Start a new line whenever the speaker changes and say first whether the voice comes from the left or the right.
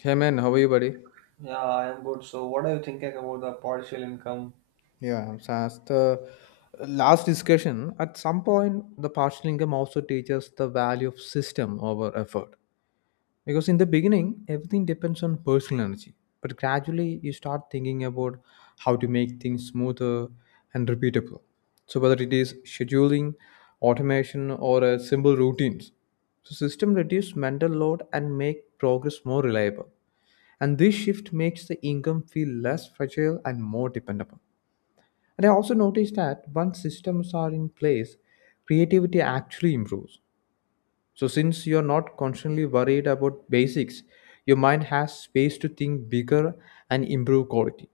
left: Hey man, how are you, buddy?
right: Yeah, I am good. So, what are you thinking about the partial income?
left: Yeah, so as the last discussion, at some point, the partial income also teaches the value of system over effort. Because in the beginning, everything depends on personal energy. But gradually, you start thinking about how to make things smoother and repeatable. So, whether it is scheduling, automation, or simple routines, so system reduce mental load and make progress more reliable. And this shift makes the income feel less fragile and more dependable. And I also noticed that once systems are in place, creativity actually improves. So, since you're not constantly worried about basics, your mind has space to think bigger and improve quality.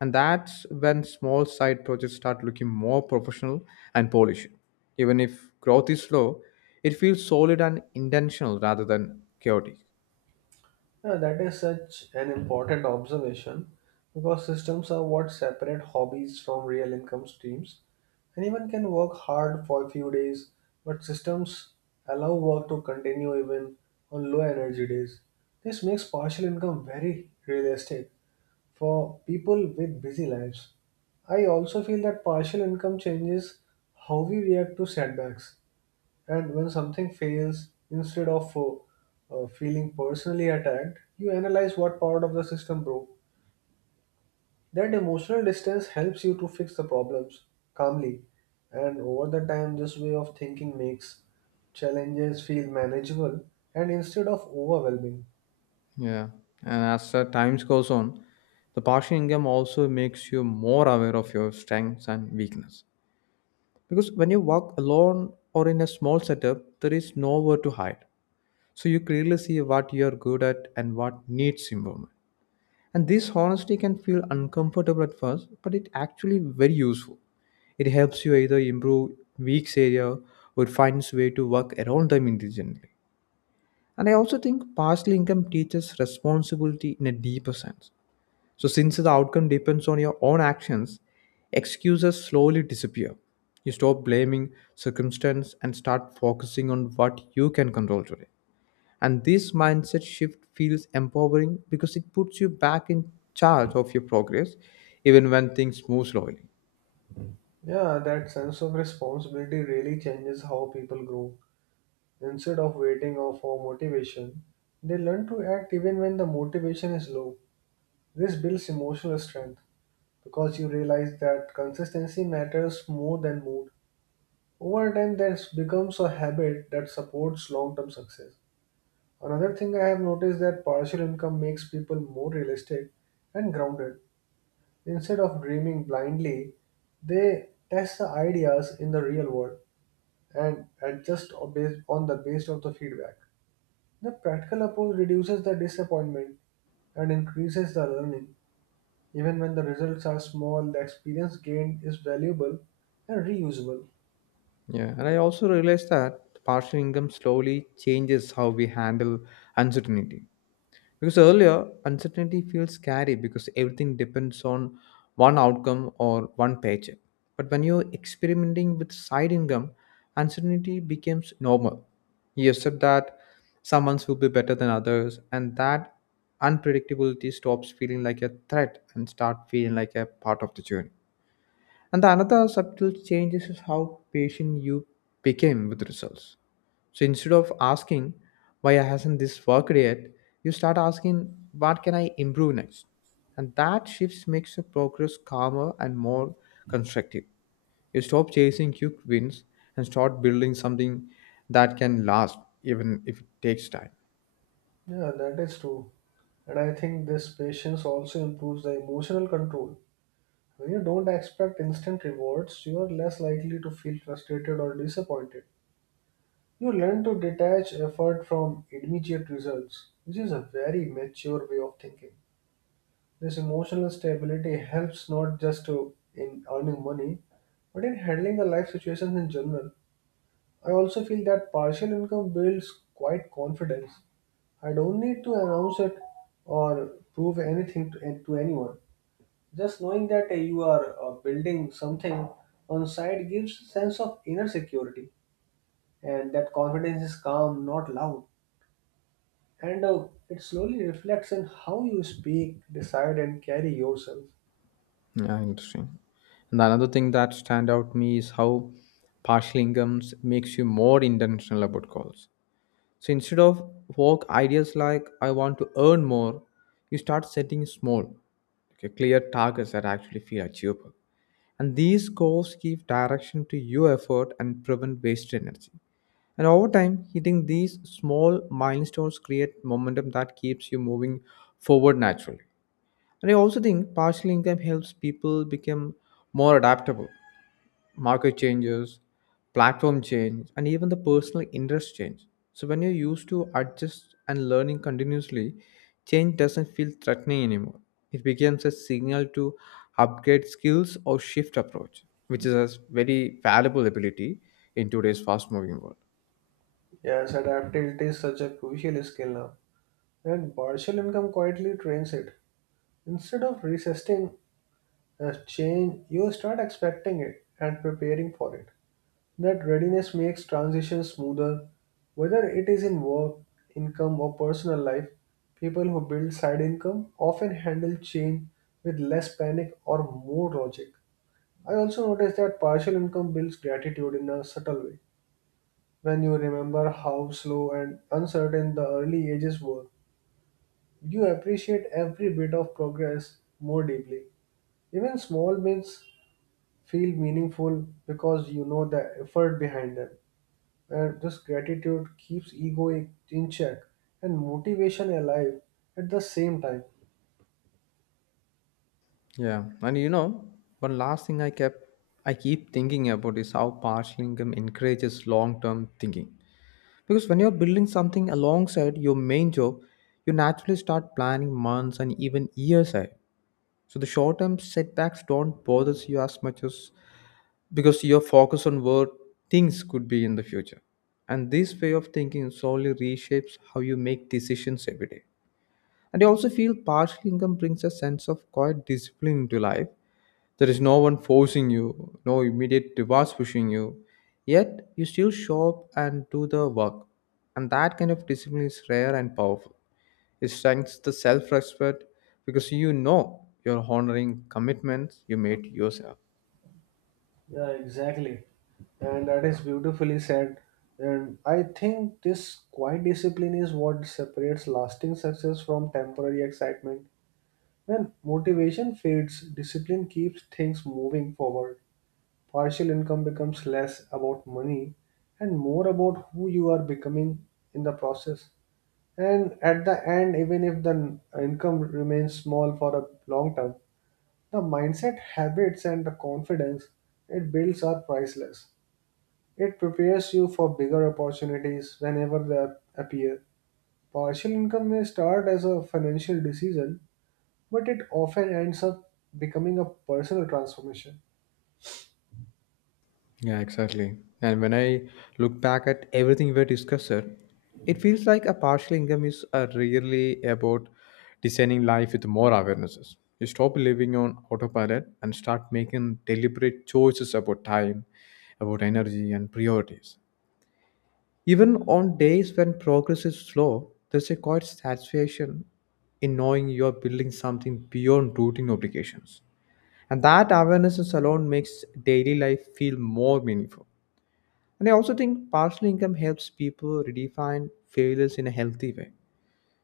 left: And that's when small side projects start looking more professional and polished. Even if growth is slow, it feels solid and intentional rather than chaotic.
right: Yeah, that is such an important observation because systems are what separate hobbies from real income streams. Anyone can work hard for a few days, but systems allow work to continue even on low energy days. This makes partial income very realistic for people with busy lives. I also feel that partial income changes how we react to setbacks. And when something fails, instead of feeling personally attacked, you analyze what part of the system broke. That emotional distance helps you to fix the problems calmly. And over the time, this way of thinking makes challenges feel manageable and instead of overwhelming.
left: Yeah, and as times goes on, the partial income also makes you more aware of your strengths and weakness. Because when you work alone or in a small setup, there is nowhere to hide. So you clearly see what you are good at and what needs improvement. And this honesty can feel uncomfortable at first, but it actually very useful. It helps you either improve weak area or finds way to work around them intelligently. And I also think partial income teaches responsibility in a deeper sense. So, since the outcome depends on your own actions, excuses slowly disappear. You stop blaming circumstance and start focusing on what you can control today. And this mindset shift feels empowering because it puts you back in charge of your progress, even when things move slowly.
right: Yeah, that sense of responsibility really changes how people grow. Instead of for motivation, they learn to act even when the motivation is low. This builds emotional strength because you realize that consistency matters more than mood. Over time, that becomes a habit that supports long-term success. Another thing I have noticed that partial income makes people more realistic and grounded. Instead of dreaming blindly, they test the ideas in the real world and based on the based of the feedback. The practical approach reduces the disappointment and increases the learning. Even when the results are small, the experience gained is valuable and reusable.
left: Yeah, and I also realized that partial income slowly changes how we handle uncertainty. Because earlier, uncertainty feels scary because everything depends on one outcome or one paycheck. But when you're experimenting with side income, uncertainty becomes normal. You accept that some months will be better than others, and that unpredictability stops feeling like a threat and start feeling like a part of the journey. And the another subtle change is how patient you became with results. So instead of asking why hasn't this worked yet, you start asking what can I improve next? And that shift makes the progress calmer and more constructive. You stop chasing quick wins and start building something that can last even if it takes time.
right: Yeah, that is true. And I think this patience also improves the emotional control. When you don't expect instant rewards, you are less likely to feel frustrated or disappointed. You learn to detach effort from immediate results, which is a very mature way of thinking. This emotional stability helps not just to in earning money, but in handling the life situations in general. I also feel that partial income builds quite confidence. I don't need to announce it or prove anything to anyone. Just knowing that you are building something on side gives sense of inner security, and that confidence is calm, not loud, and it slowly reflects in how you speak, decide, and carry yourself.
left: Yeah, interesting. And another thing that stand out to me is how partial incomes makes you more intentional about goals. So instead of vague ideas like I want to earn more, you start setting small, okay, clear targets that actually feel achievable. And these goals give direction to your effort and prevent wasted energy. And over time, hitting these small milestones create momentum that keeps you moving forward naturally. And I also think partial income helps people become more adaptable market changes, platform change, and even the personal interest change. So when you're used to adjust and learning continuously, change doesn't feel threatening anymore. It becomes a signal to upgrade skills or shift approach, which is a very valuable ability in today's fast-moving world.
right: Yes, adaptability is such a crucial skill now, and partial income quietly trains it. Instead of resisting as change, you start expecting it and preparing for it. That readiness makes transition smoother, whether it is in work, income, or personal life. People who build side income often handle change with less panic or more logic. I also noticed that partial income builds gratitude in a subtle way. When you remember how slow and uncertain the early ages were, you appreciate every bit of progress more deeply. Even small wins feel meaningful because you know the effort behind them. And this gratitude keeps ego in check and motivation alive at the same time.
left: Yeah, and you know, one last thing I kept I keep thinking about is how partial income encourages long-term thinking. Because when you're building something alongside your main job, you naturally start planning months and even years ahead. So the short term setbacks don't bother you as much as because you're focused on where things could be in the future. And this way of thinking slowly reshapes how you make decisions every day. And I also feel partial income brings a sense of quiet discipline into life. There is no one forcing you, no immediate rewards pushing you. Yet you still show up and do the work. And that kind of discipline is rare and powerful. It strengthens the self respect because you know you're honoring commitments you made to yourself.
right: Yeah, exactly. And that is beautifully said. And I think this quiet discipline is what separates lasting success from temporary excitement. When motivation fades, discipline keeps things moving forward. Partial income becomes less about money and more about who you are becoming in the process. And at the end, even if income remains small for a long term, the mindset, habits, and the confidence it builds are priceless. It prepares you for bigger opportunities whenever they appear. Partial income may start as a financial decision, but it often ends up becoming a personal transformation.
left: Yeah, exactly. And when I look back at everything we discussed, it feels like a partial income is really about designing life with more awarenesses. You stop living on autopilot and start making deliberate choices about time, about energy, and priorities. Even on days when progress is slow, there's a quiet satisfaction in knowing you're building something beyond routine obligations. And that awarenesses alone makes daily life feel more meaningful. And I also think partial income helps people redefine failures in a healthy way.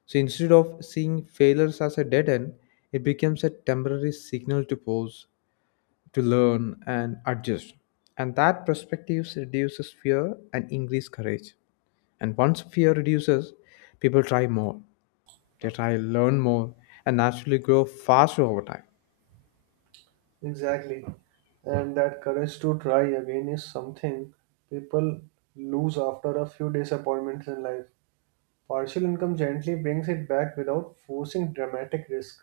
left: So instead of seeing failures as a dead end, it becomes a temporary signal to pause, to learn, and adjust. And that perspective reduces fear and increase courage. And once fear reduces, people try more, they try learn more, and naturally grow faster over time.
right: Exactly. And that courage to try again is something people lose after a few disappointments in life. Partial income gently brings it back without forcing dramatic risk.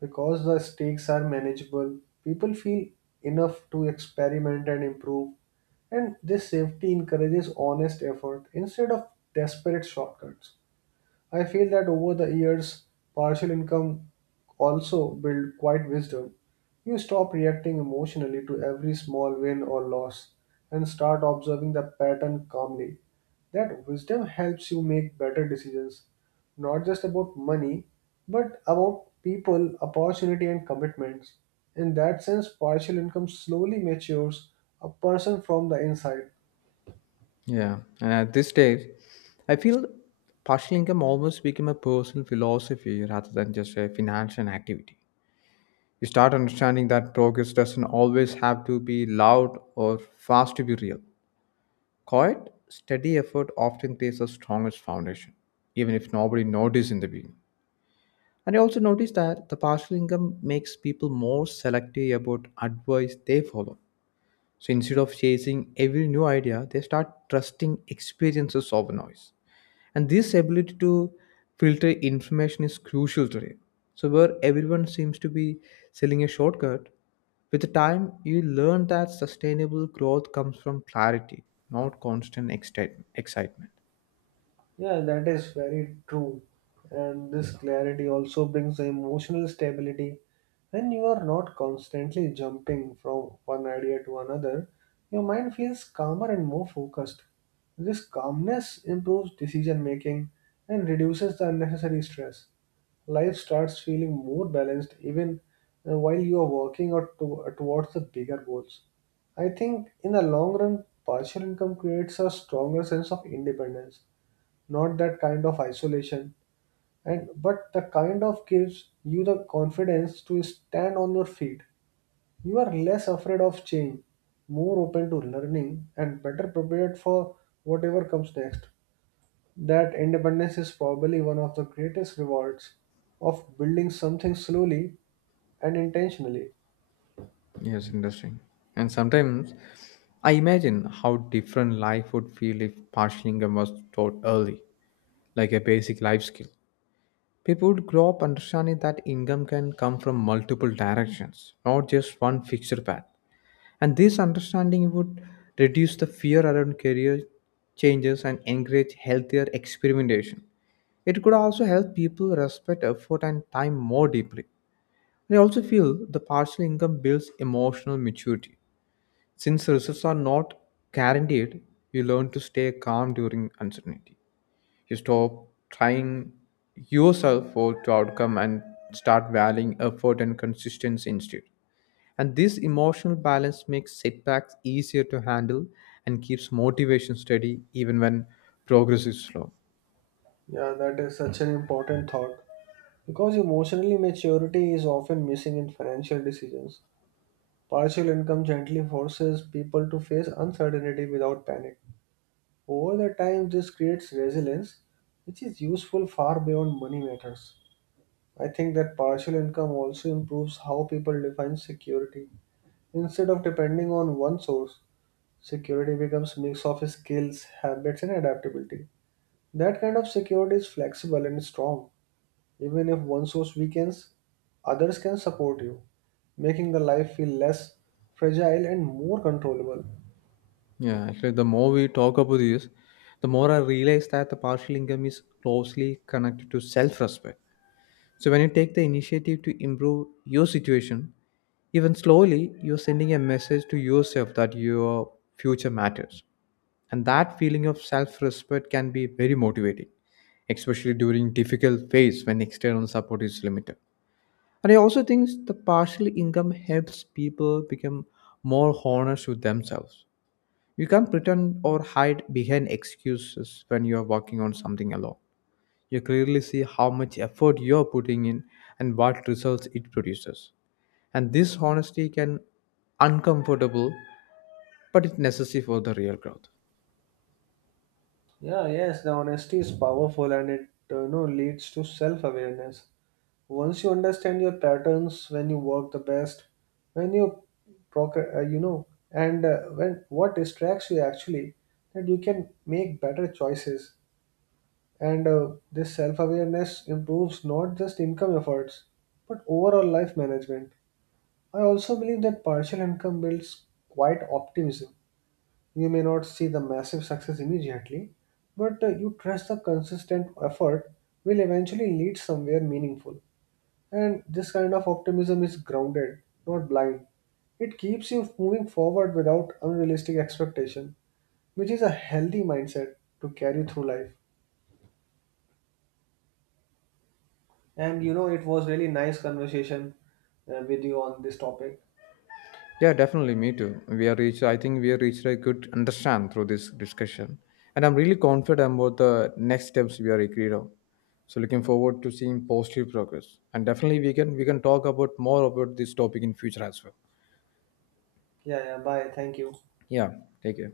right: Because the stakes are manageable, people feel enough to experiment and improve. And this safety encourages honest effort instead of desperate shortcuts. I feel that over the years, partial income also build quite wisdom. You stop reacting emotionally to every small win or loss and start observing the pattern calmly. That wisdom helps you make better decisions, not just about money, but about people, opportunity, and commitments. In that sense, partial income slowly matures a person from the inside.
left: Yeah, and at this stage, I feel partial income almost became a personal philosophy rather than just a financial activity. You start understanding that progress doesn't always have to be loud or fast to be real. Quiet, steady effort often creates the strongest foundation, even if nobody notices in the beginning. And I also noticed that the partial income makes people more selective about advice they follow. So instead of chasing every new idea, they start trusting experiences over noise. And this ability to filter information is crucial today. So, where everyone seems to be selling a shortcut, with the time you learn that sustainable growth comes from clarity, not constant excitement.
right: Yeah, that is very true. And this yeah clarity also brings emotional stability. When you are not constantly jumping from one idea to another, your mind feels calmer and more focused. This calmness improves decision making and reduces the unnecessary stress. Life starts feeling more balanced even while you are working or towards the bigger goals. I think in the long run, partial income creates a stronger sense of independence, not that kind of isolation, and but the kind of gives you the confidence to stand on your feet. You are less afraid of change, more open to learning and better prepared for whatever comes next. That independence is probably one of the greatest rewards of building something slowly and intentionally.
left: Yes, interesting. And sometimes I imagine how different life would feel if partial income was taught early, like a basic life skill. People would grow up understanding that income can come from multiple directions, not just one fixed path. And this understanding would reduce the fear around career changes and encourage healthier experimentation. It could also help people respect effort and time more deeply. I also feel the partial income builds emotional maturity. Since results are not guaranteed, you learn to stay calm during uncertainty. You stop trying yourself for the outcome and start valuing effort and consistency instead. And this emotional balance makes setbacks easier to handle and keeps motivation steady even when progress is slow.
right: Yeah, that is such an important thought because emotionally maturity is often missing in financial decisions. Partial income gently forces people to face uncertainty without panic. Over the time, this creates resilience, which is useful far beyond money matters. I think that partial income also improves how people define security. Instead of depending on one source, security becomes mix of skills, habits, and adaptability. That kind of security is flexible and strong. Even if one source weakens, others can support you, making the life feel less fragile and more controllable.
left: Yeah, actually, the more we talk about this, the more I realize that the partial income is closely connected to self respect. So, when you take the initiative to improve your situation, even slowly, you're sending a message to yourself that your future matters. And that feeling of self respect can be very motivating, especially during difficult phase when external support is limited. And I also think the partial income helps people become more honest with themselves. You can't pretend or hide behind excuses when you are working on something alone. You clearly see how much effort you are putting in and what results it produces. And this honesty can uncomfortable, but it's necessary for the real growth.
right: Yeah, yes, the honesty is powerful and it you know leads to self-awareness. Once you understand your patterns, when you work the best, when you proc you know, and when what distracts you actually, that you can make better choices. And this self-awareness improves not just income efforts, but overall life management. I also believe that partial income builds quite optimism. You may not see the massive success immediately, but you trust the consistent effort will eventually lead somewhere meaningful. And this kind of optimism is grounded, not blind. It keeps you moving forward without unrealistic expectation, which is a healthy mindset to carry through life. And you know, it was really nice conversation with you on this topic.
left: Yeah, definitely. Me too. We are reached. I think we are reached a good understand through this discussion, and I'm
right: Mhm.
left: really confident about the next steps we are agreed on. So looking forward to seeing positive progress, and definitely we can talk about more about this topic in future as well.
right: Yeah, yeah. Bye. Thank you.
left: Yeah, take care.